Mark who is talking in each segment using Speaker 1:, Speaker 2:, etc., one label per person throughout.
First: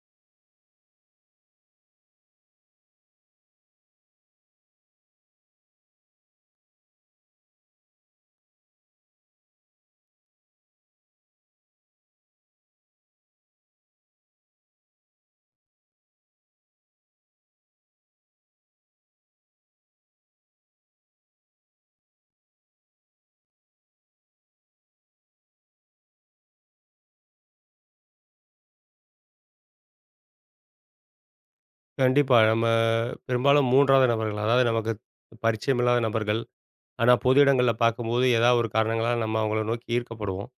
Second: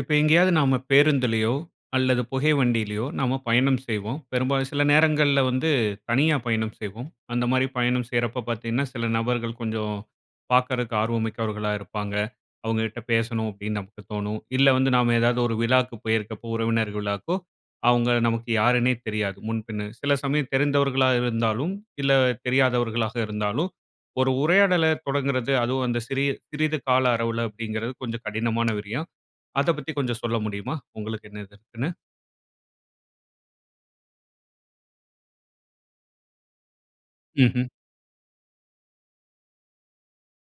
Speaker 1: இப்போ எங்கேயாவது நாம பேருந்திலயோ அல்லது புகை வண்டிலயோ, நாம பயணம் செய்வோம். பெரும்பாலும் சில நேரங்கள்ல வந்து தனியா பயணம் செய்வோம். அந்த மாரி பயணம் செய்றப்போ பார்த்தீங்கன்னா, சில நபர்கள் கொஞ்சம் பார்க்குறதுக்கு ஆர்வம் மிக்கவர்களா இருப்பாங்க. அவுங்ககிட்ட பேசணும், அப்டின்னு நமக்கு தோனும். இல்ல வந்து நாம ஏதாவது ஒரு விழாக்கு போயிருக்கப்போ, உறவினர் விழாக்கோ அவங்க நமக்கு யாருன்னே தெரியாது, முன்பின்னு. சில சமயம் தெரிந்தவர்களா இருந்தாலும், இல்ல தெரியாதவர்களாக இருந்தாலும், ஒரு உரையாடலத் தொடங்குறது, அதுவும் அந்த சிறிய சிறிது கால அளவு அப்டிங்கிறது கொஞ்சம் கடினமான விரியம். அதைப் பத்தி கொஞ்சம் சொல்ல முடியுமா? உங்களுக்கு என்ன இது இருக்குன்னு?
Speaker 2: கண்டிப்பா. நம்ம பெரும்பாலும் மூன்றாவது நபர்கள். அதாவது நமக்கு பரிச்சயமில்லாத நபர்கள். ஆனா பொது
Speaker 1: ம்ஹ்ம்.
Speaker 2: இடங்கள்ல பார்க்கும்போது, ஏதாவது ஒரு காரணங்களால, நம்ம அவங்கள நோக்கி ஈர்க்கப்படுவோம்.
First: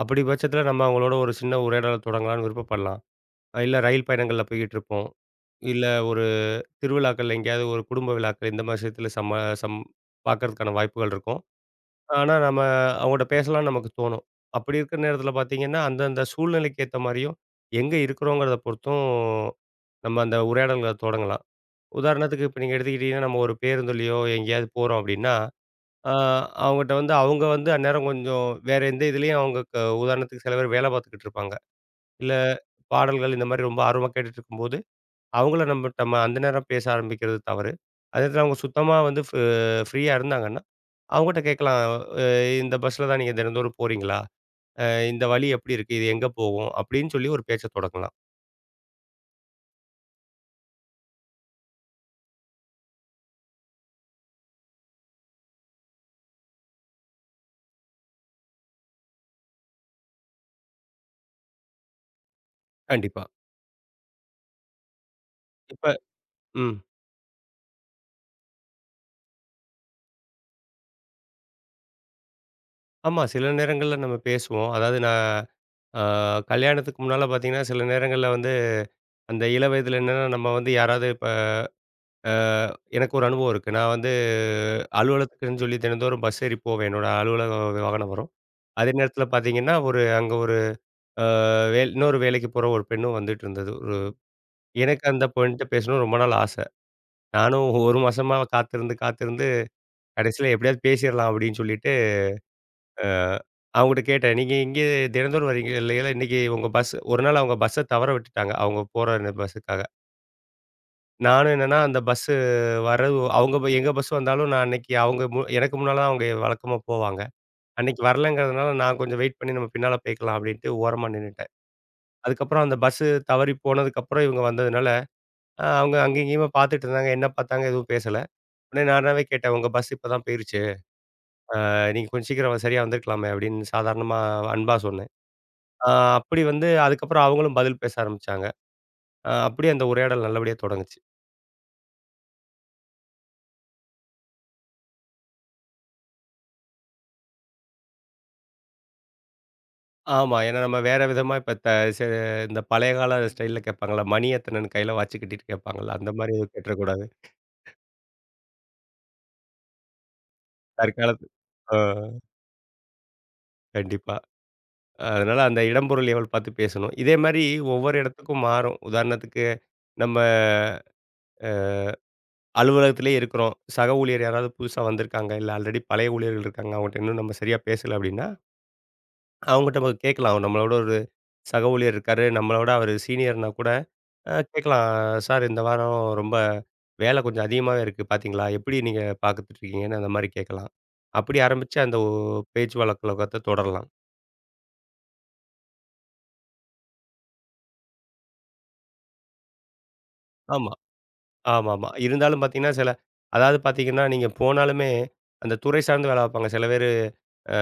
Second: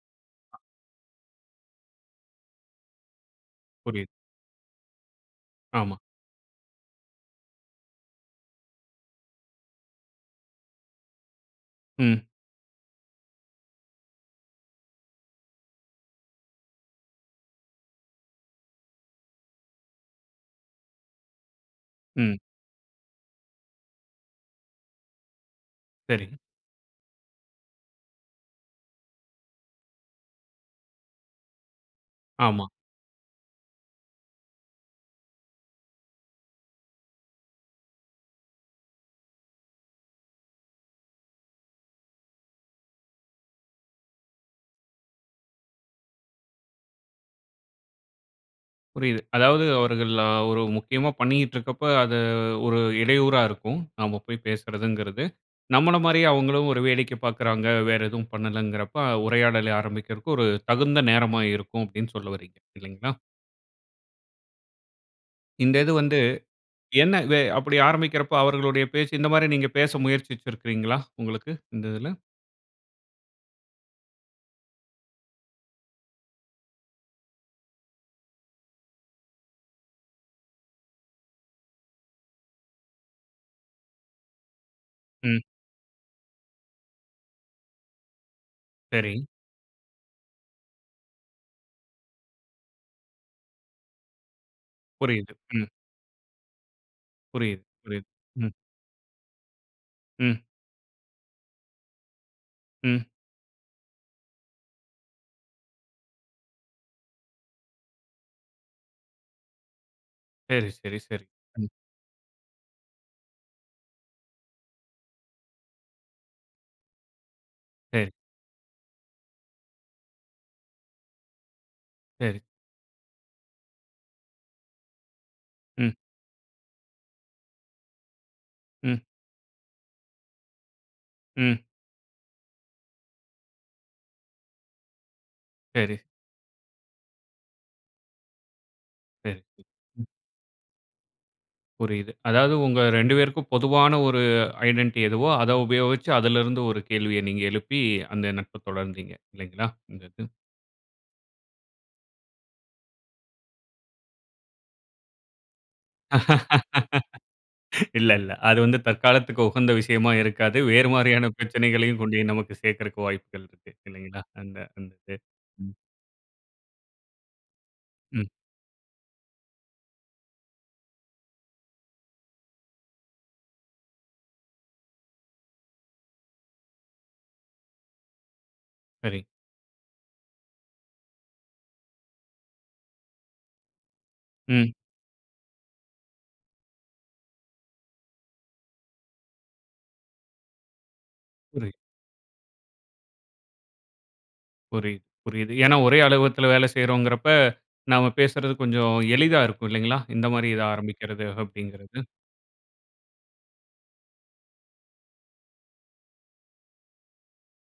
Speaker 2: அப்பிடி பட்சத்தில, நம்ம அவங்களோட ஒரு சின்ன உரையாடல தொடங்கலான்னு விருப்பப்படலாம். அ இல்ல, ரயில்
Speaker 1: புரியுது.
Speaker 2: பயணங்கள்ல போய்கிட்டிருப்போம். இல்ல,
Speaker 1: ஆமா.
Speaker 2: ஒரு திருவிழாக்கள்ல எங்கேயாவது ஒரு குடும்ப விழாக்கள் இந்த மாரி விஷயத்தில சம்ம சம் பார்க்கறதுக்கான வாய்ப்புகள் இருக்கும்.
Speaker 1: ம்.
Speaker 2: ஆனா, நம்ம அவங்கள்கிட்ட பேசலாம்னு நமக்கு தோணும். அப்பிடி இருக்கிற நேரத்தில பார்த்தீங்கன்னா, அந்தந்த சூழ்நிலைக்கு ஏத்த மாரியும், எங்க இருக்கிறோங்கிறத பொறுத்தும், நம்ம அந்த உரையாடல்கள தொடங்கலாம்.
Speaker 1: ம்.
Speaker 2: உதாரணத்துக்கு இப்போ நீங்க எடுத்துக்கிட்டீங்கன்னா, நம்ம ஒரு பேருந்துலயோ எங்கேயாவது போறோம் அப்டின்னா, அ
Speaker 1: சரிங்க.
Speaker 2: அவங்ககிட்ட வந்து அவங்க வந்து அந்நேரம் கொஞ்சம் வேற எந்த இதிலேயும், அவங்க க உதாரணத்துக்கு சில பேரு வேலை பார்த்துக்கிட்டுருப்பாங்க. இல்ல,
Speaker 1: ஆமா.
Speaker 2: பாடல்கள் இந்த மாரி ரொம்ப ஆர்வமா கேட்டுகிட்டுருக்கும்போது, அவுங்கள நம்பட் நம்ம அந்த நேரம் பேச ஆரம்பிக்கிறது தவறு. அதேநேரத்துல அவுங்க சுத்தமா வந்து ஃப் ஃப்ரீயா இருந்தாங்கன்னா, அவுங்கட்ட கேட்கலாம். அ இந்த பஸ்ல தான் நீங்க தினந்தோறும் போறீங்களா? அ இந்த வழி எப்டி இருக்கு? இது எங்க போகும்? அப்டின்னு சொல்லி ஒரு பேச்சைத் தொடங்கலாம்.
Speaker 1: புரியுது. அதாவது அவர்கள் அ ஒரு முக்கியமா பண்ணிக்கிட்ருக்கப்ப அத ஒரு இடையூறா இருக்கும். நாம போய் பேசுறதுங்கிறது. நம்மள மாரியே அவுங்களும் ஒரு வேடிக்கை பார்க்கிறாங்க. வேற எதுவும் பண்ணலங்கிறப்ப உரையாடலை ஆரம்பிக்கிறக்கு ஒரு தகுந்த நேரமா இருக்கும் அப்பிடின்னு சொல்ல வர்றீங்க! இல்லீங்களா!
Speaker 2: கண்டிப்பா.
Speaker 1: இந்த
Speaker 2: இப்ப
Speaker 1: இது வந்து
Speaker 2: ம்.
Speaker 1: என்ன வெ அப்பிடி ஆரம்பிக்கிறப்ப அவர்களுடைய பேச்சு இந்தமாரி நீங்க பேச முயற்சித்திருக்கிறீங்களா? உங்களுக்கு இந்த இதுல.
Speaker 2: ஆமா, சில நேரங்கள்ல நம்ம பேசுவோம். அதாவது, நான் ஆ கல்யாணத்துக்கு முன்னால பார்த்தீங்கன்னா, சில நேரங்கள்ல வந்து அந்த இளவயதில என்னன்னா, நம்ம வந்து யாராவது இப்ப ஆ எனக்கு ஒரு அனுபவம் இருக்கு. நான் வந்து
Speaker 1: ம்.
Speaker 2: அலுவலகத்துக்குன்னு சொல்லி தினந்தோறும் பஸ் ஏறி போவேன். என்னோட அலுவலக வாகனம் வரும். அதே
Speaker 1: சரி.
Speaker 2: நேரத்தில பாத்தீங்கன்னா, ஒரு அங்க ஒரு ஆ வேல் இன்னொரு வேலைக்கு போற ஒரு பெண்ணும் வந்துட்டுருந்தது. ஒரு எனக்கு அந்த
Speaker 1: புரியுது. ம்.
Speaker 2: பெண்ணுட்ட பேசணுன்னு ரொம்ப நாள் ஆச.
Speaker 1: புரியுது,
Speaker 2: நானும் 1
Speaker 1: புரியுது,
Speaker 2: மாசமா
Speaker 1: ம்.
Speaker 2: காத்திருந்து காத்திருந்து
Speaker 1: ம்.
Speaker 2: கடைசில எப்பிடியாவது பேசிர்லாம் அப்பிடின்னு சொல்லிட்டு,
Speaker 1: ம்.
Speaker 2: அ அவுங்ககிட்ட கேட்டேன். 'நீங்க இங்கே தினந்தோறும் வரீங்க இல்லேங்களா?' இன்னக்கி உங்க பஸ் ஒரு நாள் அவுங்க பஸ்ஸ தவற விட்டுட்டாங்க. அவுங்க போற அந்த பஸ்ஸுக்காக.
Speaker 1: சரி, சரி, சரி.
Speaker 2: நானும்
Speaker 1: ம்.
Speaker 2: என்னன்னா அந்த பஸ்ஸு வரவு அவுங்க போய் எங்க பஸ் வந்தாலும் நான் அன்னைக்கு அவங்க மு எனக்கு முன்னால தான் அவங்க வழக்கமா போவாங்க. அன்னைக்கு
Speaker 1: சரி.
Speaker 2: வரலங்கிறதுனால நான் கொஞ்சம் வெயிட் பண்ணி, "நம்ம பின்னால போய்க்கலாம்." அப்படீன்ட்டு ஓரமா நின்னுட்டேன்.
Speaker 1: சரி.
Speaker 2: அதுக்கப்பறம் அந்த பஸ்ஸு தவறிப் போனதுக்கப்பறம் இவங்க வந்ததுனால, அ
Speaker 1: ம்.
Speaker 2: அவுங்க அங்க இங்கேயுமே பாத்துட்டு இருந்தாங்க. என்ன பாத்தாங்க எதுவும் பேசல. ஒன்னே
Speaker 1: ம்.
Speaker 2: நானாவே கேட்டேன், "உங்க பஸ்ஸு இப்ப தான் போயிருச்சு.
Speaker 1: ம்.
Speaker 2: அ நீங்க கொஞ்சம் சீக்கிரம், சரியா வந்துருக்கலாமே." அப்படீன்னு சாதாரணமா அன்பா சொன்னேன். அ
Speaker 1: சரி.
Speaker 2: அப்டி வந்து அதுக்கப்பறம், அவங்களும் பதில் பேச ஆரம்பிச்சாங்க.
Speaker 1: சரி.
Speaker 2: அப்டியே அந்த
Speaker 1: ம்.
Speaker 2: உரையாடல் நல்லபடியா தொடங்குச்சு.
Speaker 1: புரியுது. அதாவது உங்க 2 பேருக்கும் பொதுவான ஒரு ஐடென்ட்டி எதுவோ, அத உபயோகிச்சு அதிலிருந்து ஒரு கேள்விய நீங்க எழுப்பி அந்த நட்ப தொடர்ந்தீங்க, இல்லைங்களா? அந்த இது.
Speaker 2: ஆமா, ஏனா நம்ம வேற விதமா இப்ப த ச இந்த பழைய கால ஸ்டைல்ல கேட்பாங்கல்ல, "மணி எத்தனன்னு கையில வாச்சு கட்டிட்டு கேட்பாங்கல்ல." அந்த மாரி கேட்டுறக்கூடாது.
Speaker 1: இல்ல, இல்ல. அது வந்து தற்காலத்துக்கு உகந்த விஷயமா இருக்காது. வேறு
Speaker 2: தற்காலத்து
Speaker 1: மாரியான
Speaker 2: அ.
Speaker 1: பிரச்சனைகளையும் கொண்டு போய் நமக்கு சேக்கறக்கு வாய்ப்புகள் இருக்கு
Speaker 2: கண்டிப்பா.
Speaker 1: இல்லைங்களா? அந்த அந்த இது.
Speaker 2: அதனால அந்த
Speaker 1: ம்.
Speaker 2: இடம், பொருள், ஏவல் பாத்து பேசணும். இதே மாரி ஒவ்வொரு
Speaker 1: ம்.
Speaker 2: இடத்துக்கும் மாறும். உதாரணத்துக்கு நம்ம அ அலுவலகத்திலேயே இருக்றோம். சக ஊழியர் யாராவது புதுசா வந்துருக்காங்க. இல்ல, ஆல்ரெடி பழைய ஊழியர்கள் இருக்காங்க. அவங்கட்ட இன்னும் நம்ம சரியா பேசல அப்படீன்னா
Speaker 1: சரி.
Speaker 2: அவங்கட்ட கேட்கலாம். அவ நம்மளோட ஒரு சக ஊழியர் இருக்காரு, நம்மள விட அவரு சீனியர்ன்னா கூட அ
Speaker 1: ம்.
Speaker 2: கேட்கலாம், சார்! இந்த வாரம் ரொம்ப வேல கொஞ்சம் அதிகமாவே இருக்கு பாத்தீங்களா? எப்டி நீங்க பாத்துட்டுருக்கீங்கன்னு, அந்த மாரி கேட்கலாம். அப்டி
Speaker 1: சரி.
Speaker 2: ஆரம்பிச்சு அந்த ஒ பேச்சு வழக்கத்த தொடரலாம்
Speaker 1: புரியுது, புரியுது. ஏன்னா, ஒரே அலுவலகத்துல வேல செய்றோம்ங்கிறப்ப, நாம பேசுறது கொஞ்சம் எளிதா இருக்கும் இல்லேங்களா! இந்தமாரி இத
Speaker 2: ஆமா,
Speaker 1: ஆரம்பிக்கிறது
Speaker 2: ஆமாமா.
Speaker 1: அப்படிங்கிறது.
Speaker 2: இருந்தாலும் பார்த்தீங்கன்னா சில அதாவது பார்த்தீங்கன்னா, நீங்க போனாலுமே அந்த துறை சார்ந்த வேலை பார்ப்பாங்க. சில பேரு,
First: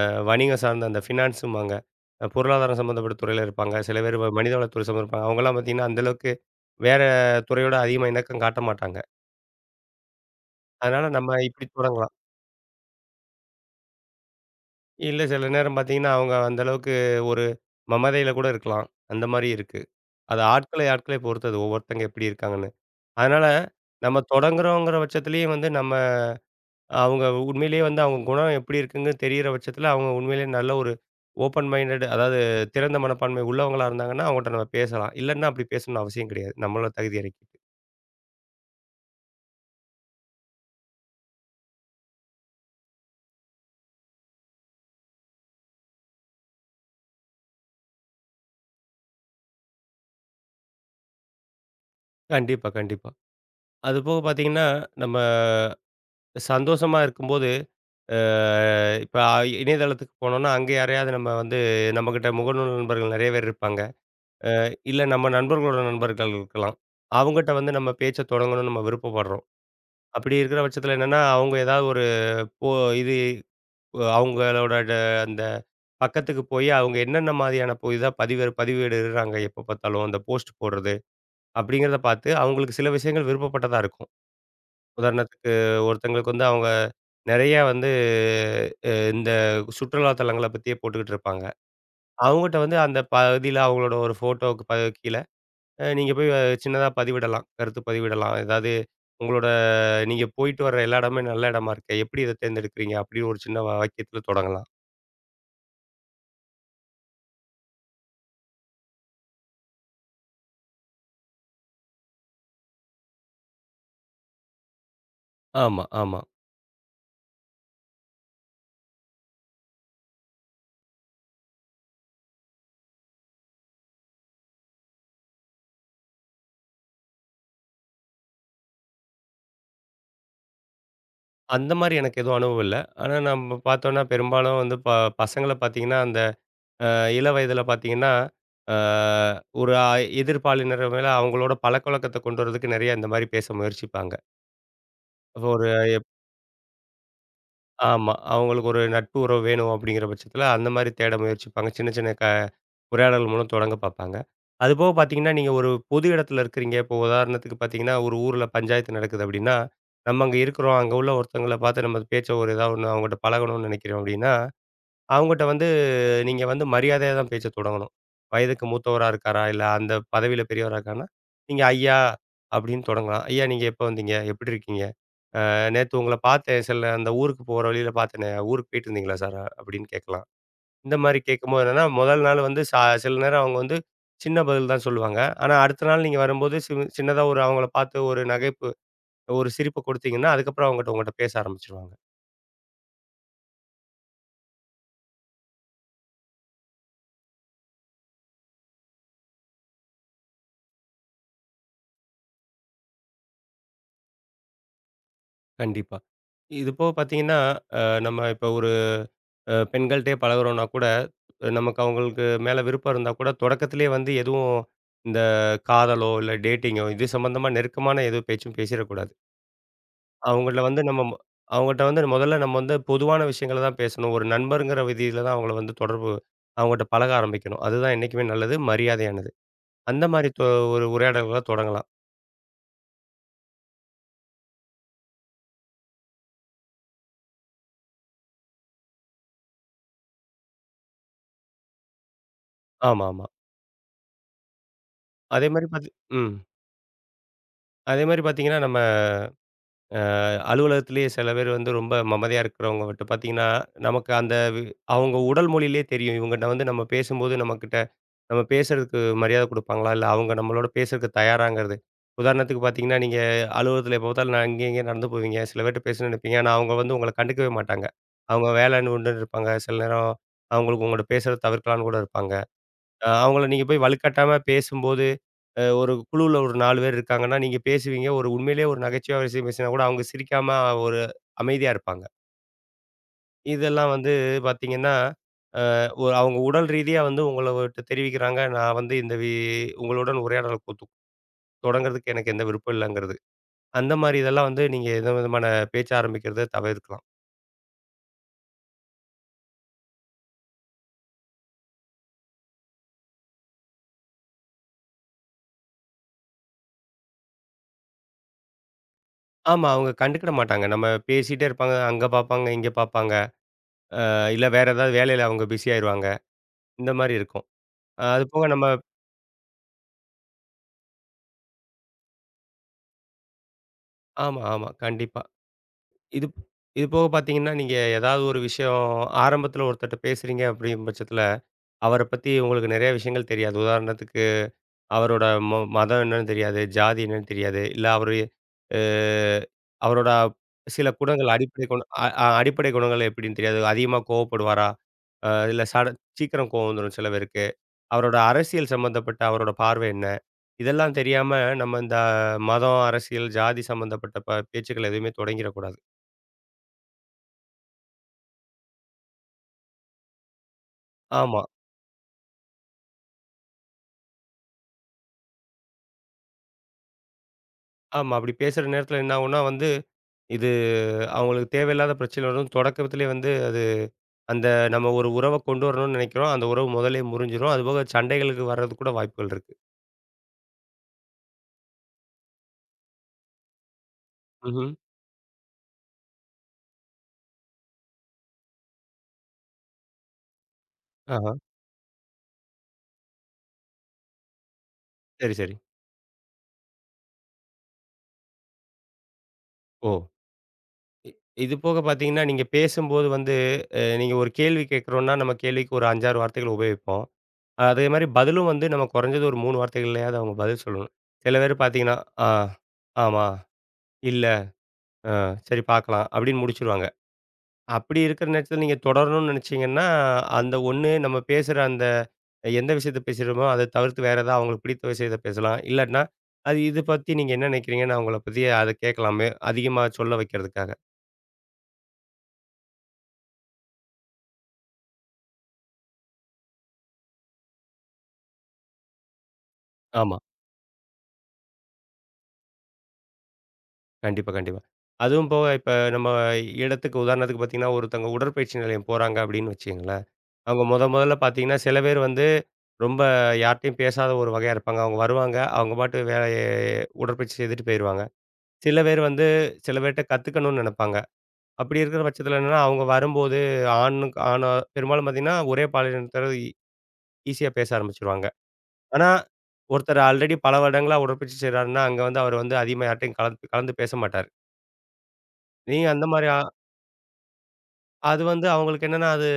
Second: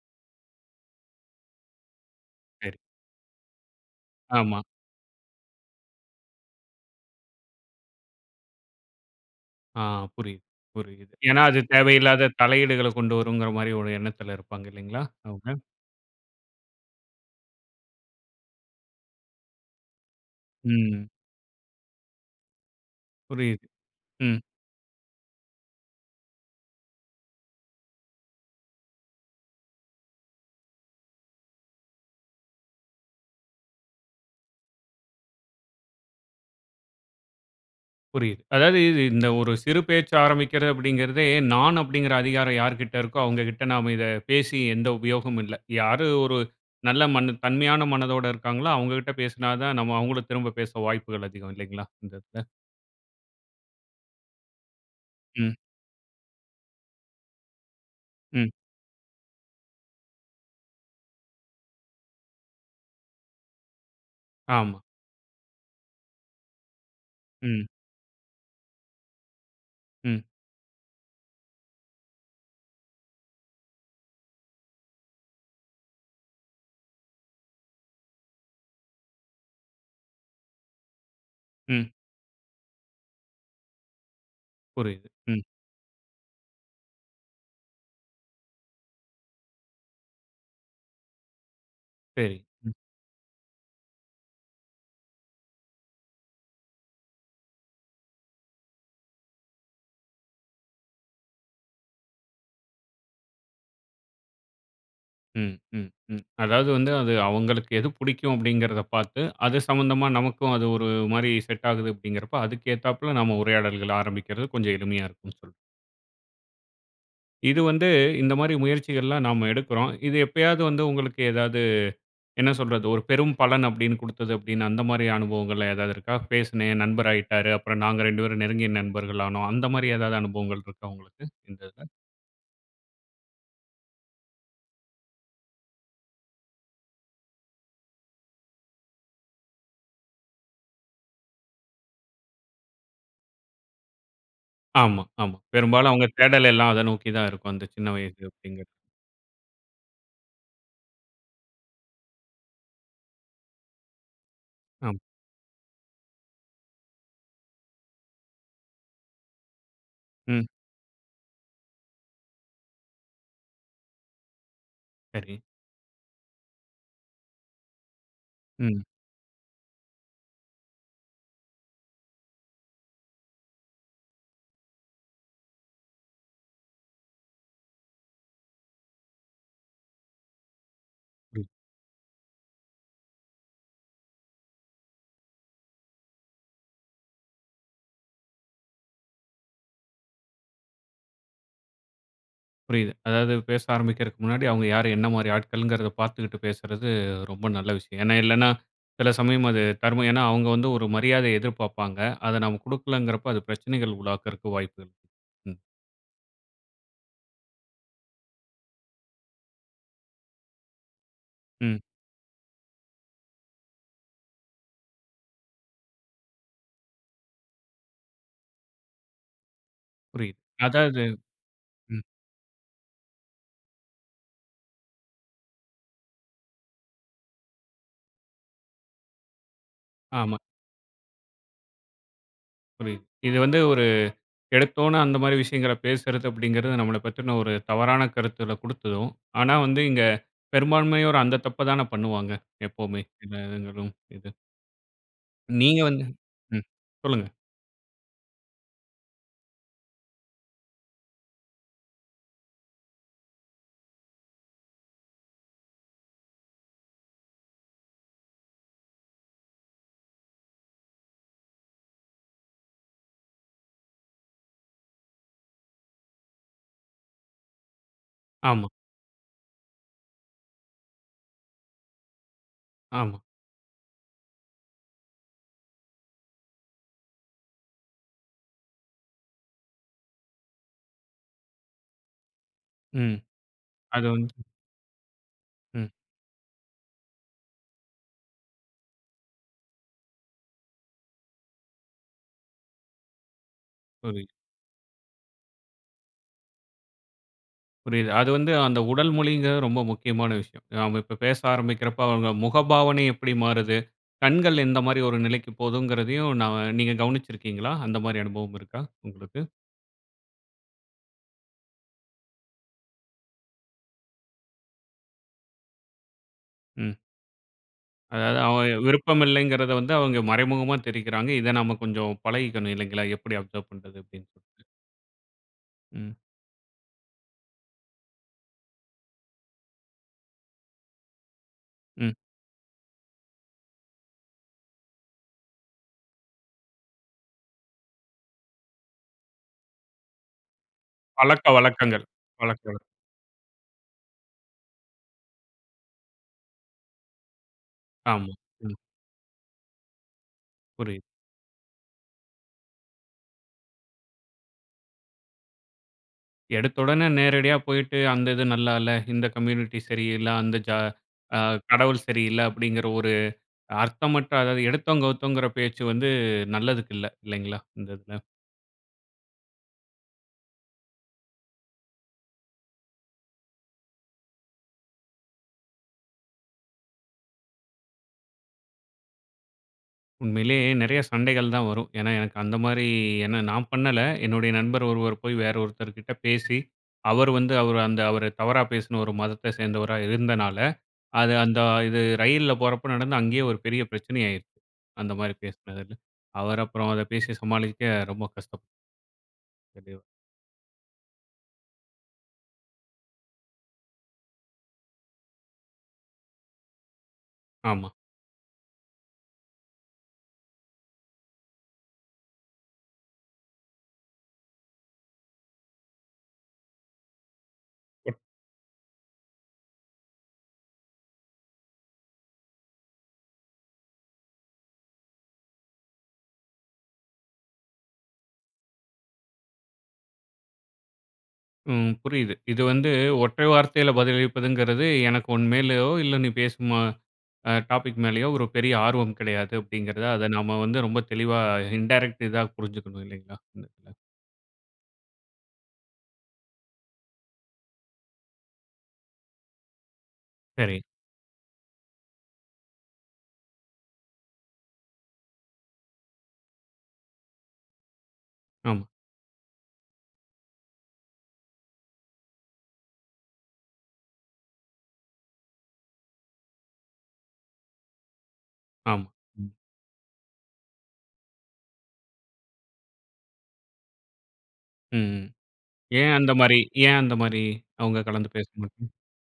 Speaker 2: அ வணிகம் சார்ந்த அந்த ஃபினான்ஸும்பாங்க அ
Speaker 1: சரி.
Speaker 2: பொருளாதாரம் சம்பந்தப்பட்ட துறையில இருப்பாங்க. சில பேர் வ
Speaker 1: ஆமா.
Speaker 2: மனிதவளத்துறை சம்மந்தப்பட்ட அவுங்கள்லாம் பார்த்தீங்கன்னா, அந்த அளவுக்கு வேற துறையோட அதிகமா இணக்கம் காட்ட மாட்டாங்க.
Speaker 1: ஆ, புரியுது,
Speaker 2: அதனால
Speaker 1: புரியுது.
Speaker 2: நம்ம
Speaker 1: ஏன்னா அது
Speaker 2: இப்பிடி தொடங்கலாம்.
Speaker 1: தேவையில்லாத தலையீடுகள கொண்டு வருங்கிறமாரி ஒரு எண்ணத்தில இருப்பாங்க, இல்லேங்களா!
Speaker 2: இல்ல சில
Speaker 1: அவுங்க.
Speaker 2: நேரம் பார்த்தீங்கன்னா, அவுங்க அந்த அளவுக்கு ஒரு மமதையில கூட இருக்கலாம். அந்தமாரி இருக்கு. அது ஆட்களை,
Speaker 1: ம்.
Speaker 2: ஆட்களை பொறுத்தது. ஒவ்வொருத்தங்க எப்படி இருக்காங்கன்னு. அதனால
Speaker 1: புரியுது.
Speaker 2: நம்ம
Speaker 1: ம்.
Speaker 2: தொடங்குறோங்கிற பட்சத்திலேயே வந்து நம்ம அவுங்க உண்மையிலேயே வந்து அவுங்க குணம் எப்படி இருக்குன்னு தெரியிற பட்சத்தில அவுங்க உண்மையிலேயே நல்ல ஒரு ஓப்பன் மைன்டட் அதாவது திறந்த மனப்பான்மை உள்ளவங்களா இருந்தாங்கன்னா, அவுங்கட்ட நம்ம பேசலாம். இல்லன்னா அப்பிடி பேசணுன்னு அவசியம் கிடையாது. நம்மளோட தகுதிய இறக்கிட்டு.
Speaker 1: புரியுது. அதாவது இந்த ஒரு சிறு பேச்சு ஆரம்பிக்கிறது அப்பிடிங்கிறதே நான் அப்பிடிங்கிற அதிகாரம் யார்கிட்ட இருக்கோ! அவுங்ககிட்ட நாம இத பேசி எந்த உபயோகமும் இல்ல. யாரு ஒரு நல்ல மன்னு தன்மையான மனதோட இருக்காங்களோ! அவுங்கக்கிட்ட பேசினா தான் நம்ம அவுங்களும் திரும்ப பேச வாய்ப்புகள் அதிகம் இல்லேங்களா! இந்த இத.
Speaker 2: கண்டிப்பா, கண்டிப்பா. அது போக பார்த்தீங்கன்னா, நம்ம
Speaker 1: ம்.
Speaker 2: சந்தோஷமா இருக்கும்போது,
Speaker 1: ம்.
Speaker 2: ஆ இப்ப அ இணையதளத்துக்கு போனோனா அங்கே யாரையாவது நம்ம வந்து நம்மக்கிட்ட முகநூல் நண்பர்கள் நெறைய பேர் இருப்பாங்க. அ
Speaker 1: ஆமா.
Speaker 2: இல்ல நம்ம நண்பர்களோட நண்பர்கள் இருக்கலாம். அவுங்கட்ட
Speaker 1: ம்.
Speaker 2: வந்து நம்ம பேச்சை தொடங்கணும்னு நம்ம விருப்பப்பட்றோம்.
Speaker 1: ம்.
Speaker 2: அப்படி இருக்கிற பட்சத்தில என்னன்னா, அவுங்க ஏதாவது ஒரு போ இது அ அவுங்களோட ட அந்த பக்கத்துக்கு போய் அவுங்க என்னென்ன மாரியான புதிதா பதிவேடு பதிவிடுறாங்க எப்ப பார்த்தாலும் அந்த போஸ்ட் போடுறது,
Speaker 1: ம்.
Speaker 2: அப்பிடிங்கிறத பார்த்து அவுங்களுக்கு சில விஷயங்கள் விருப்பப்பட்டதா இருக்கும்.
Speaker 1: புரியுது. ம்.
Speaker 2: உதாரணத்துக்கு ஒருத்தவுங்களுக்கு வந்து அவுங்க நெறைய வந்து, அ இந்த சுற்றுலா தலங்கள பத்தியே போட்டுக்கிட்டுருப்பாங்க.
Speaker 1: சரி.
Speaker 2: அவுங்கட்ட
Speaker 1: ம்.
Speaker 2: வந்து அந்த பகுதியில அவுங்களோட ஒரு ஃபோட்டோவுக்கு ப கீழ அ நீங்க போய் சின்னதா பதிவிடலாம். கருத்து பதிவிடலாம். அதாவது உங்களோட நீங்க போயிட்டு வர்ற எல்லா இடமும் நல்ல இடமா இருக்கே! எப்படி இத தேர்ந்தெடுக்கறீங்க, அப்படி ஒரு சின்ன வ வாக்கியத்தில தொடங்கலாம்.
Speaker 1: ம், ம், ம். அதாவது வந்து அது அவுங்களுக்கு எது புடிக்கும் அப்பிடிங்கிறதப் பார்த்து, அது சம்பந்தமா நமக்கும் அது ஒரு மாரி செட் ஆகுது அப்பிடிங்கிறப்ப, அதுக்கு ஏத்தாப்ள நம்ம உரையாடல்கள ஆரம்பிக்கிறது கொஞ்சம் எளிமையா இருக்கும் சொல்
Speaker 2: ஆமா, ஆமா.
Speaker 1: இது வந்து இந்தமாரி முயற்சிகள்லாம் நாம எடுக்கிறோம். இது எப்பயாவது வந்து உங்களுக்கு ஏதாவது என்ன சொல்றது ஒரு பெரும் பலன் அப்பிடின்னு குடுத்தது அப்பிடின்னு அந்தமாரி அனுபவங்கள்ல எதாவது இருக்கா? பேசினேன், என் நண்பர் ஆயிட்டாரு. அப்புறம் நாங்க 2 பேரும் நெருங்கிய நண்பர்கள் ஆனோம். அந்தமாரி ஏதாவது அனுபவங்கள் இருக்கா உங்களுக்கு இந்த இதுல?
Speaker 2: அந்தமாரி எனக்கு எதுவும் அனுபவம் இல்ல. ஆனா, நம்ம பார்த்தோன்னா பெரும்பாலும் வந்து ப பசங்கள பார்த்தீங்கன்னா அந்த அ இள வயதில பார்த்தீங்கன்னா, ஆ ஒரு அ எதிர்ப்பாலினர் மேல அவுங்களோட பழக்கவழக்கத்த கொண்டு வர்றதுக்கு நெறையா இந்தமாரி பேச முயற்சிப்பாங்க.
Speaker 1: ஆமா, ஆமா.
Speaker 2: ஒரு அ
Speaker 1: பெரும்பாலும்
Speaker 2: எப்
Speaker 1: அவுங்க தேடல் எல்லாம் அத நோக்கி தான் இருக்கும். அந்த சின்ன
Speaker 2: ஆமா.
Speaker 1: வயசு
Speaker 2: அவுங்களுக்கு
Speaker 1: அப்பிடிங்கிறது.
Speaker 2: ஒரு நட்பு உறவு வேணும் அப்பிடிங்கிற பட்சத்தில அந்தமாரி தேட முயற்சிப்பாங்க. சின்ன சின்ன க உரையாடல் மூலம் தொடங்க பார்ப்பாங்க. அதுபோக
Speaker 1: ஆமா.
Speaker 2: பார்த்தீங்கன்னா, நீங்க ஒரு பொது இடத்துல இருக்கிறீங்க, இப்ப உதாரணத்துக்கு பார்த்தீங்கன்னா, ஒரு ஊர்ல பஞ்சாயத்து நடக்குது அப்பிடின்னா, நம்ம அங்க
Speaker 1: ம்.
Speaker 2: இருக்கிறோம். அங்க உள்ள ஒருத்தவுங்கள பார்த்து நம்ம பேச்ச ஒரு எதாவது ஒண்ணு அவுங்கட்ட பழகணும்ன்னு நினைக்கிறோம் அப்பிடின்னா,
Speaker 1: சரி.
Speaker 2: அவுங்கட்ட வந்து நீங்க வந்து மரியாதையா தான் பேச தொடங்கணும். வயதுக்கு
Speaker 1: ம்.
Speaker 2: மூத்தவரா இருக்காரா! இல்ல அந்த பதவியில பெரியவரா இருக்கானா! நீங்க ஐயா! அப்பிடின்னு தொடங்கலாம். ஐயா! நீங்க எப்போ வந்தீங்க? எப்பிடி இருக்கீங்க? ஆ நேத்து உங்கள பார்த்தேன். சில அந்த ஊருக்கு போற வழியில பார்த்தேனே! ஊருக்கு போயிட்டுருந்தீங்களா சார்? அப்பிடின்னு கேட்கலாம். இந்தமாரி
Speaker 1: ம்.
Speaker 2: கேட்கும்போது என்னன்னா, முதல் நாள் வந்து ச சில நேரம் அவுங்க வந்து சின்ன பதில் தான் சொல்லுவாங்க. ஆனா அடுத்த நாள் நீங்க வரும்போது சி சின்னதா ஒரு அவுங்கள பார்த்து ஒரு நகைப்பு, ஒரு சிரிப்பு குடுத்தீங்கன்னா, அதுக்கப்பறம் அவுங்கட்ட உங்கட்ட பேச ஆரம்பிச்சிருவாங்க.
Speaker 1: புரியுது. அதாவது பேச ஆரம்பிக்கிறதுக்கு முன்னாடி அவங்க யாரு? என்ன மாரி ஆட்கள்கிறத பார்த்துக்கிட்டு பேசுறது ரொம்ப நல்ல விஷயம். ஏன்னா, இல்லன்னா, சில சமயம் அது தர்மம். ஏன்னா, அவங்க வந்து ஒரு மரியாதைய எதிர்பார்ப்பாங்க. அதை நாம குடுக்கலங்கிறப்ப, அது பிரச்சனைகள் உருவாக்குறதுக்கு வாய்ப்புகள் ம்.
Speaker 2: கண்டிப்பா. இது போக பார்த்தீங்கன்னா, அ, நம்ம இப்போ ஒரு அ பெண்கள்ட்டயே பழகுகிறோம்னா கூட, நமக்கு
Speaker 1: ம்.
Speaker 2: அவங்களுக்கு மேலே விருப்பம் இருந்தா கூட, தொடக்கத்திலேயே வந்து எதுவும் இந்த காதலோ, இல்ல, dating டேட்டிங்கோ? இது சம்பந்தமா நெருக்கமான எது பேச்சும் பேசிறக்கூடாது.
Speaker 1: புரியுது.
Speaker 2: அவங்கள்ல வந்து நம்ம
Speaker 1: அதாவது
Speaker 2: அவங்ககிட்ட வந்து
Speaker 1: ம்.
Speaker 2: முதல்ல நம்ம வந்து பொதுவான விஷயங்கள தான் பேசணும். ஒரு நண்பர்ங்கிற விதியில தான் அவங்கள வந்து தொடர்பு அவங்கட்ட பழக ஆரம்பிக்கணும். அதுதான் என்னைக்குமே நல்லது. மரியாதையானது. அந்த மாரி
Speaker 1: ஆமா.
Speaker 2: தொ ஒரு உரையாடல்கள தொடங்கலாம்.
Speaker 1: புரியுது. இது வந்து ஒரு எடுத்துக்கிட்டோம்னா, அந்த மாதிரி விஷயங்கள பேசுறது அப்படிங்கிறது, நம்மள பத்தின ஒரு தவறான கருத்த குடுத்துடும். ஆனா வந்து இங்க பெரும்பான்மையோர் அந்த தப்பத்தானே பண்ணுவாங்க. எப்போதுமே.
Speaker 2: ஆமாமா.
Speaker 1: எல்லா வயதினரும் இது.
Speaker 2: அதே மாரி
Speaker 1: நீங்க
Speaker 2: பார்த்தீ
Speaker 1: வந்து
Speaker 2: ம்.
Speaker 1: ம், சொல்லுங்க.
Speaker 2: அதேமாரி பார்த்தீங்கன்னா, நம்ம அ அலுவலகத்திலேயே சில பேர் வந்து ரொம்ப அமைதியா இருக்கிறவங்க மட்டும் பார்த்தீங்கன்னா, நமக்கு அந்த வ் அவுங்க உடல் மொழியிலேயே தெரியும். இவங்ககிட்ட வந்து நம்ம பேசும்போது நம்மக்கிட்ட நம்ம பேசுறதுக்கு மரியாதை குடுப்பாங்களா? இல்ல, அவங்க நம்மளோட பேசுறதுக்கு தயாராங்கிறது. உதாரணத்துக்கு பார்த்தீங்கன்னா, நீங்க அலுவலகத்தில எப்போ பார்த்தாலும் ந அங்கே இங்கேனு நடந்து போவீங்க. சில பேர்கிட்ட பேசணும்னு நினைப்பீங்க. ஆனா அவங்க வந்து உங்கள கண்டுக்கவே மாட்டாங்க. அவங்க
Speaker 1: ஆமா.
Speaker 2: வேலைன்னு உண்டுன்னு இருப்பாங்க. சில நேரம் அவங்களுக்கு உங்கிட்ட பேசுறத தவிர்க்கலான்னு கூட இருப்பாங்க. அ,
Speaker 1: ஆமா.
Speaker 2: அவங்கள நீங்க போய் வலுக்கட்டாயமா பேசும்போது, அ, ஒரு குழுவுல ஒரு 4 பேரு இருக்கிறாங்கன்னா, நீங்க பேசுவீங்க. ஒரு உண்மையிலேயே ஒரு நகைச்சுவையான விஷயம் பேசினா கூட, அவங்க சிரிக்காம அமைதியா இருப்பாங்க.
Speaker 1: ம்.
Speaker 2: இதெல்லாம்
Speaker 1: அது
Speaker 2: வந்து
Speaker 1: வந்து.
Speaker 2: பார்த்தீங்கன்னா,
Speaker 1: ம்.
Speaker 2: அ அவங்க உடல் ரீதியா வந்து உங்களுட்ட தெரிவிக்கிறாங்க. நான் வந்து இந்த வி உங்களுடன் உரையாடல் கொத்து தொடங்கறதுக்கு எனக்கு எந்த விருப்பம் இல்லங்கிறது. அந்த மாரி
Speaker 1: [unintelligible]
Speaker 2: இதெல்லாம் வந்து நீங்க எந்த விதமான பேச்சு ஆரம்பிக்கிறத தவிர்க்கலாம்.
Speaker 1: புரியுது. அது வந்து அந்த உடல் மொழிங்கிறது ரொம்ப முக்கியமான விஷயம். நாம இப்போ பேச ஆரம்பிக்கிறப்ப அவங்க முகபாவனை எப்டி மாறுது, கண்கள் எந்த மாரி ஒரு நிலைக்கு போகுதுங்கிறதையும் நா நீங்க கவனிச்சிருக்கீங்களா? அந்த மாரி அனுபவம் இருக்கா உங்களுக்கு?
Speaker 2: ஆமா. அவுங்க கண்டுக்கிட மாட்டாங்க. நம்ம பேசிட்டே இருப்பாங்க. அங்க பார்ப்பாங்க, இங்க பார்ப்பாங்க. அ இல்ல, வேற ஏதாவது வேலையில அவுங்க பிசி ஆகிருவாங்க. இந்த
Speaker 1: ம்.
Speaker 2: மாரி இருக்கும். அது
Speaker 1: அதாவது,
Speaker 2: போக நம்ம
Speaker 1: அவங்க விருப்பம் இல்லைகிறத வந்து அவங்க மறைமுகமா தெரிவிக்கிறாங்க. இதை நாம கொஞ்சம் பழகிக்கணும். இல்லைங்களா! எப்டி அப்சர்வ் பண்ணுறது அப்பிடீன்டு.
Speaker 2: ஆமா, ஆமா. கண்டிப்பா.
Speaker 1: ம்.
Speaker 2: இதுப் இது போக பார்த்தீங்கன்னா, நீங்க ஏதாவது ஒரு விஷயம் ஆரம்பத்தில ஒருத்தர்ட்ட பேசுறீங்க. அப்டின்ற பட்சத்தில அவர
Speaker 1: ம்.
Speaker 2: பத்தி உங்களுக்கு நெறைய விஷயங்கள் தெரியாது. உதாரணத்துக்கு அவரோட ம மதம் என்னென்னு தெரியாது. ஜாதி என்னன்னு தெரியாது. இல்ல, அவரு அ அவரோட சில குணங்கள்,
Speaker 1: பழக்க
Speaker 2: அடிப்படை குண
Speaker 1: வழக்கங்கள்.
Speaker 2: அ அ
Speaker 1: பழக்க
Speaker 2: அடிப்படை
Speaker 1: வழக்க
Speaker 2: குணங்கள் எப்டின்னு தெரியாது. அதிகமா கோவப்படுவாரா? இல்ல, சடன் சீக்கிரம் கோவம் வந்துரும் சில பேருக்கு. அவரோட
Speaker 1: ஆமா.
Speaker 2: அரசியல்
Speaker 1: ம்.
Speaker 2: சம்மந்தப்பட்ட அவரோட பார்வை என்ன? இதெல்லாம்
Speaker 1: புரியுது.
Speaker 2: தெரியாம, நம்ம இந்த மதம், அரசியல், ஜாதி சம்பந்தப்பட்ட ப பேச்சுக்கள எதுவுமே தொடங்கிற கூடாது.
Speaker 1: எடுத்த உடனே நேரடியா போய்ட்டு, அந்த இது நல்லா இல்ல, இந்த கம்யூனிட்டி சரியில்ல, அந்த ஜா ஆ
Speaker 2: ஆமா.
Speaker 1: கடவுள் சரியில்ல அப்டிங்கிற ஒரு அர்த்தமற்ற அதாவது எடுத்தோம் கவுத்தோம்ங்கிற பேச்சு வந்து, நல்லதுக்கு இல்ல. இல்லைங்களா! இந்த
Speaker 2: ஆமா
Speaker 1: இதுல.
Speaker 2: அப்படி பேசுற நேரத்தில என்ன ஆவும்ன்னா, வந்து இது அவங்களுக்கு தேவையில்லாத பிரச்சனை வரும் தொடக்கத்திலேயே வந்து அது அந்த நம்ம ஒரு உறவ கொண்டு வரணும்னு நெனைக்கிறோம். அந்த உறவு மொதல்லயே முறிஞ்சிரும். அதுபோக சண்டைகள் இது வர்றதுக்கு கூட வாய்ப்புகள் இருக்கு.
Speaker 1: உண்மையிலே நெறைய சண்டைகள் தான் வரும். ஏன்னா எனக்கு அந்த மாரி ஏன்னா நான் பண்ணல, என்னுடைய
Speaker 2: ம்ஹ்ம்.
Speaker 1: நண்பர் ஒருவர் போய் வேற ஒருத்தர் கிட்ட பேசி, அவர் வந்து அவரு அந்த அவர தவறா பேசின ஒரு மதத்தை சேந்தவரா இருந்தனால,
Speaker 2: ஆஹ.
Speaker 1: அது அந்த இது ரயில்ல போகிறப்போ நடந்து, அங்கேயே ஒரு பெரிய பிரச்சனை ஆயிருச்சு அந்த மாரி
Speaker 2: சரி சரி.
Speaker 1: பேசினதில. அவர் அப்புறம் அதை பேசி சமாளிக்க ரொம்ப கஷ்டப்
Speaker 2: ஓ!
Speaker 1: [unintelligible]
Speaker 2: இ இது போக பாத்தீங்கன்னா, நீங்க பேசும்போது வந்து அ நீங்க ஒரு கேள்வி கேக்குறோன்னா, நம்ம கேள்விக்கு ஒரு 5, 6 வார்த்தைகள் உபயோகிப்போம். அதே
Speaker 1: ஆமா.
Speaker 2: மாரி பதிலும் வந்து, நம்ம கொறைஞ்சது ஒரு 3 வார்த்தைகள்லயாவது அவங்க பதில் சொல்லணும். சில பேர் பாத்திங்கன்னா, ஆ "ஆமா, இல்லை, ஆ சரி பாக்கலாம்" அப்டின்னு முடிச்சுருவாங்க அப்படி
Speaker 1: எப்
Speaker 2: இருக்கிற நேரத்தில நீங்க தொடரணுன்னு நெனைச்சிங்கன்னா, அந்த ஒண்ணு நம்ம பேசுற அந்த எந்த விஷயத்தை பேசுறோமோ, அத தவிர்த்து வேற எதாவது அவுங்களுக்கு பிடித்த விஷயத்தை பேசலாம் இல்லாட்ன்னா, அது இது பத்தி நீங்க என்ன நினைக்கிறீங்கன்னு? அவுங்கள பத்தி அத கேக்கலாமே! அதிகமா சொல்ல வைக்கிறதுக்காக.
Speaker 1: ம். புரியுது. இது வந்து ஒற்றை வார்த்தையில பதிலளிப்பதுங்கறது, "எனக்கு உன் மேலயோ, இல்ல நீ பேசும் அ அ டாபிக் மேலயோ ஒரு பெரிய ஆர்வம் கெடையாது." அப்படீங்கிறது.
Speaker 2: ஆமா.
Speaker 1: அத நம்ம வந்து ரொம்ப தெளிவா இன்டேரக்ட் இதா புரிஞ்சுக்கணும் இல்லைங்களா? ம்.
Speaker 2: கண்டிப்பா, கண்டிப்பா. அதுவும் போக இப்ப நம்ம இடத்துக்கு உதாரணத்துக்கு பாத்தீங்கன்னா, "ஒருத்தங்க உடற்பயிற்சி நிலையம் போறாங்க." அப்படீன்னு வச்சுக்கங்களேன். அவுங்க
Speaker 1: சரி.
Speaker 2: மொத மொதல்ல பாத்தீங்கன்னா, சில பேர் வந்து ரொம்ப யார்ட்டயும் பேசாத ஒரு வகையா இருப்பாங்க. அவுங்க வருவாங்க, அவுங்க பாட்டுக்கு வேலை உடற்பயிற்சி செய்துட்டு போயிருவாங்க. சில
Speaker 1: ஆம்.
Speaker 2: பேர் வந்து, சில பேர்ட்ட கத்துக்கணும்ன்னு நெனப்பாங்க. அப்படி இருக்கிற பட்சத்தில என்னன்னா, அவுங்க வரும்போது ஆணுக்கு ஆணோ பெரும்பாலும் பாத்தீங்கன்னா, ஒரே பாலினத்தாரோட ஈஸியா பேச ஆரம்பிச்சுருவாங்க.
Speaker 1: ஆம்.
Speaker 2: ஆனா
Speaker 1: ம்.
Speaker 2: ஒருத்தர் ஆல்ரெடி பல வருடங்களா உடற்பயிற்சி செய்றார்ன்னா, அங்க வந்து அவரு வந்து அதிகமா யார்ட்டயும் கலந்து கலந்து பேச மாட்டார்.
Speaker 1: ம். ம்.
Speaker 2: நீங்க அந்த
Speaker 1: ஏன்
Speaker 2: மாரி
Speaker 1: அந்த
Speaker 2: ஆ
Speaker 1: மாரி ஏன் அந்த மாரி, அவுங்க
Speaker 2: அது
Speaker 1: கலந்து பேச
Speaker 2: வந்து அவுங்களுக்கு
Speaker 1: மாட்டாங்க?
Speaker 2: என்னன்னா, அது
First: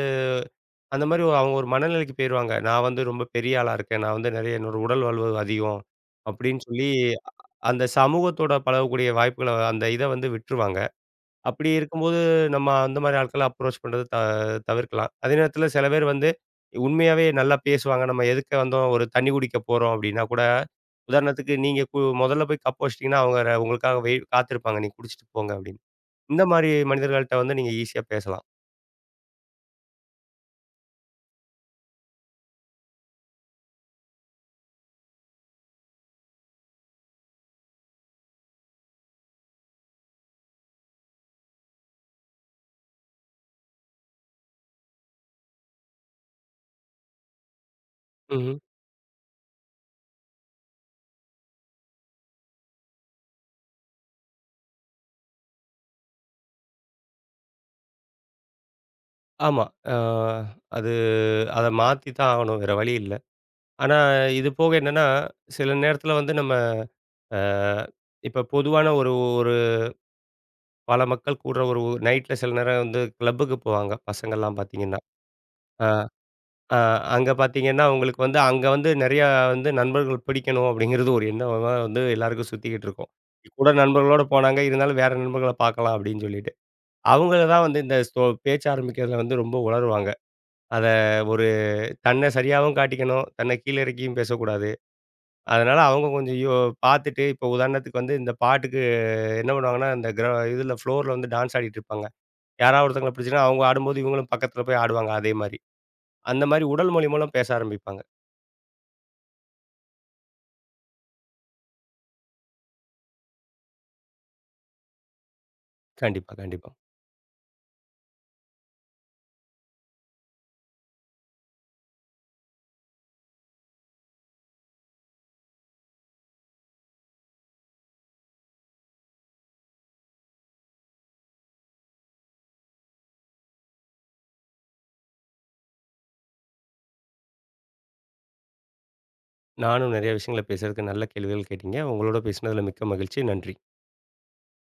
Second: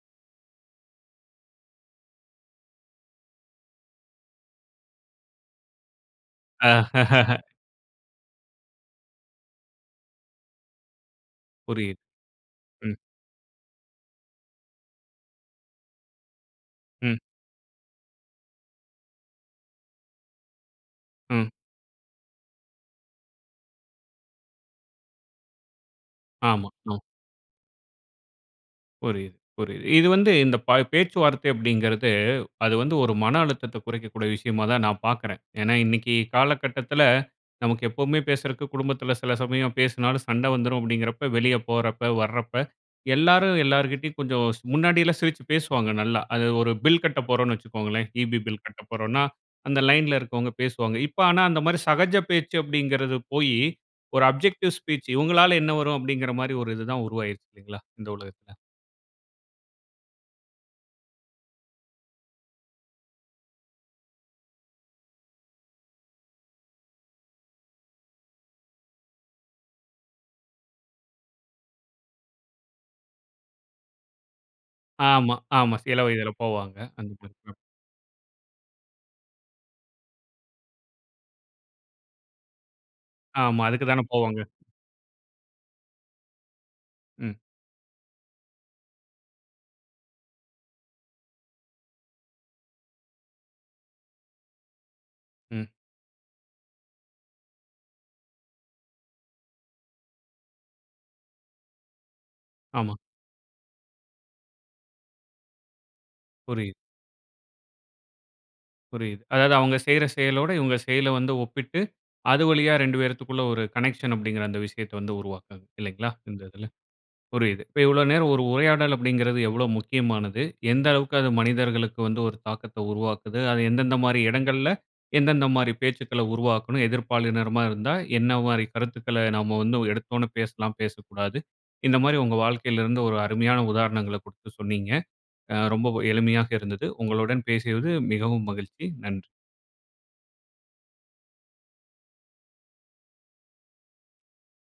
Speaker 2: அந்த மாரி அவுங்க ஒரு மனநிலைக்கு போயிருவாங்க. "நான் வந்து ரொம்ப பெரிய ஆளா இருக்கேன். நான் வந்து நெறைய என்னோட உடல் வலுவு அதிகம்." அப்டீன்னு
Speaker 1: ஆ.
Speaker 2: சொல்லி, அந்த சமூகத்தோட பழகக்கூடிய வாய்ப்புகள, அந்த இத வந்து விட்ருவாங்க. அப்படி
Speaker 1: புரியுது.
Speaker 2: இருக்கும்போது, நம்ம அந்த
Speaker 1: ம்.
Speaker 2: மாரி ஆட்கள அப்ரோச் பண்ணுறது த தவிர்க்கலாம். அதே நேரத்தில சில பேர் வந்து
Speaker 1: ம்.
Speaker 2: உண்மையாவே நல்லா பேசுவாங்க. "நம்ம எதிர்ல வந்தோம், ஒரு தண்ணி குடிக்க போறோம்." அப்படீன்னா கூட,
Speaker 1: ம்.
Speaker 2: உதாரணத்துக்கு நீங்க கு முதல்ல போய் கப் வச்சுட்டீங்கன்னா, அவங்க ர உங்களுக்காக வெயிட் காத்திருப்பாங்க. "நீங்க குடிச்சிட்டு போங்க." அப்படீன்னு. இந்த
Speaker 1: ஆமா.
Speaker 2: மாரி
Speaker 1: ம்.
Speaker 2: மனிதர்கள்ட்ட வந்து நீங்க ஈசியா பேசலாம்.
Speaker 1: புரியுது, புரியுது. இது வந்து இந்த ப பேச்சுவார்த்தை அப்படிங்கறது, அது வந்து ஒரு மன அழுத்தத்தை குறைக்கக்கூடிய விஷயமா தான் நான் பார்க்குறேன். ஏன்னா இன்னைக்கு காலகட்டத்துல நமக்கு எப்பவுமே பேசறக்கு, குடும்பத்துல சில சமயம் பேசுனாலும் சண்டை வந்துரும். அப்படீங்கறப்ப வெளிய போறப்ப, வரப்ப எல்லாரும் எல்லார்கிட்டயும் கொஞ்சம் ஸ் முன்னாடில்லாம் சிரிச்சு பேசுவாங்க நல்லா. அது ஒரு பில் கட்டப்போறோம்ன்னு வச்சுக்கோங்களேன் ஈபி
Speaker 2: ம்ஹ்ம்.
Speaker 1: பில் கட்டப்போறோம்ன்னா, அந்த லைன்ல இருக்கவங்க பேசுவாங்க. இப்ப ஆனா அந்த மாரி 'சகஜ பேச்சு' அப்படிங்கறது போயி, ஒரு அப்ஜெக்டிவ் ஸ்பீச், இவங்களால என்ன வரும்? அப்படிங்கற மாரி ஒரு இது தான் உருவாயிருச்சு இல்லைங்களா? இந்த உலகத்துல.
Speaker 2: ஆமா. அ அது அத மாத்தித்தான் ஆகணும். வேற வழி இல்ல. ஆனா இது போக என்னன்னா, சில நேரத்துல வந்து, நம்ம அ இப்ப பொதுவான ஒரு ஒரு பல மக்கள் கூடுற ஒரு நைட்ல சில நேரம் வந்து கிளப்புக்கு போவாங்க, பசங்கல்லாம் பாத்தீங்கன்னா.
Speaker 1: ஆமா. ஆமா.
Speaker 2: ஆ.
Speaker 1: சில வயதுல போவாங்க.
Speaker 2: அ. அங்க
Speaker 1: ம்.ம்.ம்.
Speaker 2: பாத்தீங்கன்னா அவங்களுக்கு வந்து, அங்க வந்து நெறையா வந்து நண்பர்கள் புடிக்கணும். அப்படிங்கறது ஒரு எண்ணமா வந்து எல்லாருக்கும் சுத்திக்கிட்டுருக்கும்.
Speaker 1: ஆமா.
Speaker 2: கூட
Speaker 1: அதுக்கு தான
Speaker 2: நண்பர்களோட
Speaker 1: போவாங்க.
Speaker 2: போனாங்க, இருந்தாலும் வேற நண்பர்கள பாக்கலாம். அப்படின்னு சொல்லிட்டு.
Speaker 1: ம்.
Speaker 2: அவங்கள தான் வந்து இந்த ஸோ பேச்சு ஆரம்பிக்கறதுல வந்து ரொம்ப உலறுவாங்க. அத ஒரு தன்ன சரியாவும் காட்டிக்கணும், தன்ன கீழ இறக்கியும் பேசக்கூடாது.
Speaker 1: ம்.
Speaker 2: அதனால அவங்க கொஞ்சம் யோ பாத்துட்டு, இப்ப உதாரணத்துக்கு வந்து இந்த பாட்டுக்கு என்ன பண்ணுவாங்கன்னா, இந்த கிர இதுல ஃப்ளோர்ல வந்து டான்ஸ் ஆடிட்டுருப்பாங்க. யாராவது
Speaker 1: ஆமா.
Speaker 2: ஒருத்தவங்கள பிடிச்சதுன்னா, அவங்க ஆடும்போது இவங்களும் பக்கத்துல போய் ஆடுவாங்க அதே மாரி. அந்த மாரி
Speaker 1: புரியுது.
Speaker 2: உடல் மொழி மூலம் பேச ஆரம்பிப்பாங்க.
Speaker 1: புரியுது. அதாவது அவங்க செய்ற செயலோடு, இவங்க செயலை வந்து ஒப்பிட்டு அது வழியா 2 பேருத்துக்குள்ள ஒரு கனெக்ஷன் அப்படிங்கற அந்த விஷயத்தை வந்து உருவாக்குறது இல்லைங்களா?
Speaker 2: கண்டிப்பா,
Speaker 1: இந்த இதுல.
Speaker 2: கண்டிப்பா.
Speaker 1: புரியுது, இப்ப இவ்வளோ நேரம் ஒரு உரையாடல் அப்படிங்கறது எவ்வளோ முக்கியமானது, எந்த அளவுக்கு அது மனிதர்களுக்கு வந்து ஒரு தாக்கத்த உருவாக்குது. அது எந்தெந்த மாரி இடங்கள்ல, எந்தெந்த மாரி பேச்சுக்கள உருவாக்கணும். எதிர்ப்பாலினரமா இருந்தா என்ன மாரி கருத்துக்கள நம்ம வந்து ஒரு எடுத்த ஒன்ன பேசலாம், பேசக்கூடாது. இந்த மாரி உங்க வாழ்க்கையிலிருந்து ஒரு அருமையான உதாரணங்களைக் குடுத்து சொன்னீங்க. அ. ரொம்பவும் எளிமையாக இருந்தது. உங்களுடன் பேசியது மிகவும் மகிழ்ச்சி. நன்றி.
Speaker 2: நானும் நெறைய விஷயங்கள பேசுறதுக்கு நல்ல கேள்விகள் கேட்டீங்க. உங்களோட பேசுனதுல மிக்க மகிழ்ச்சி. நன்றி.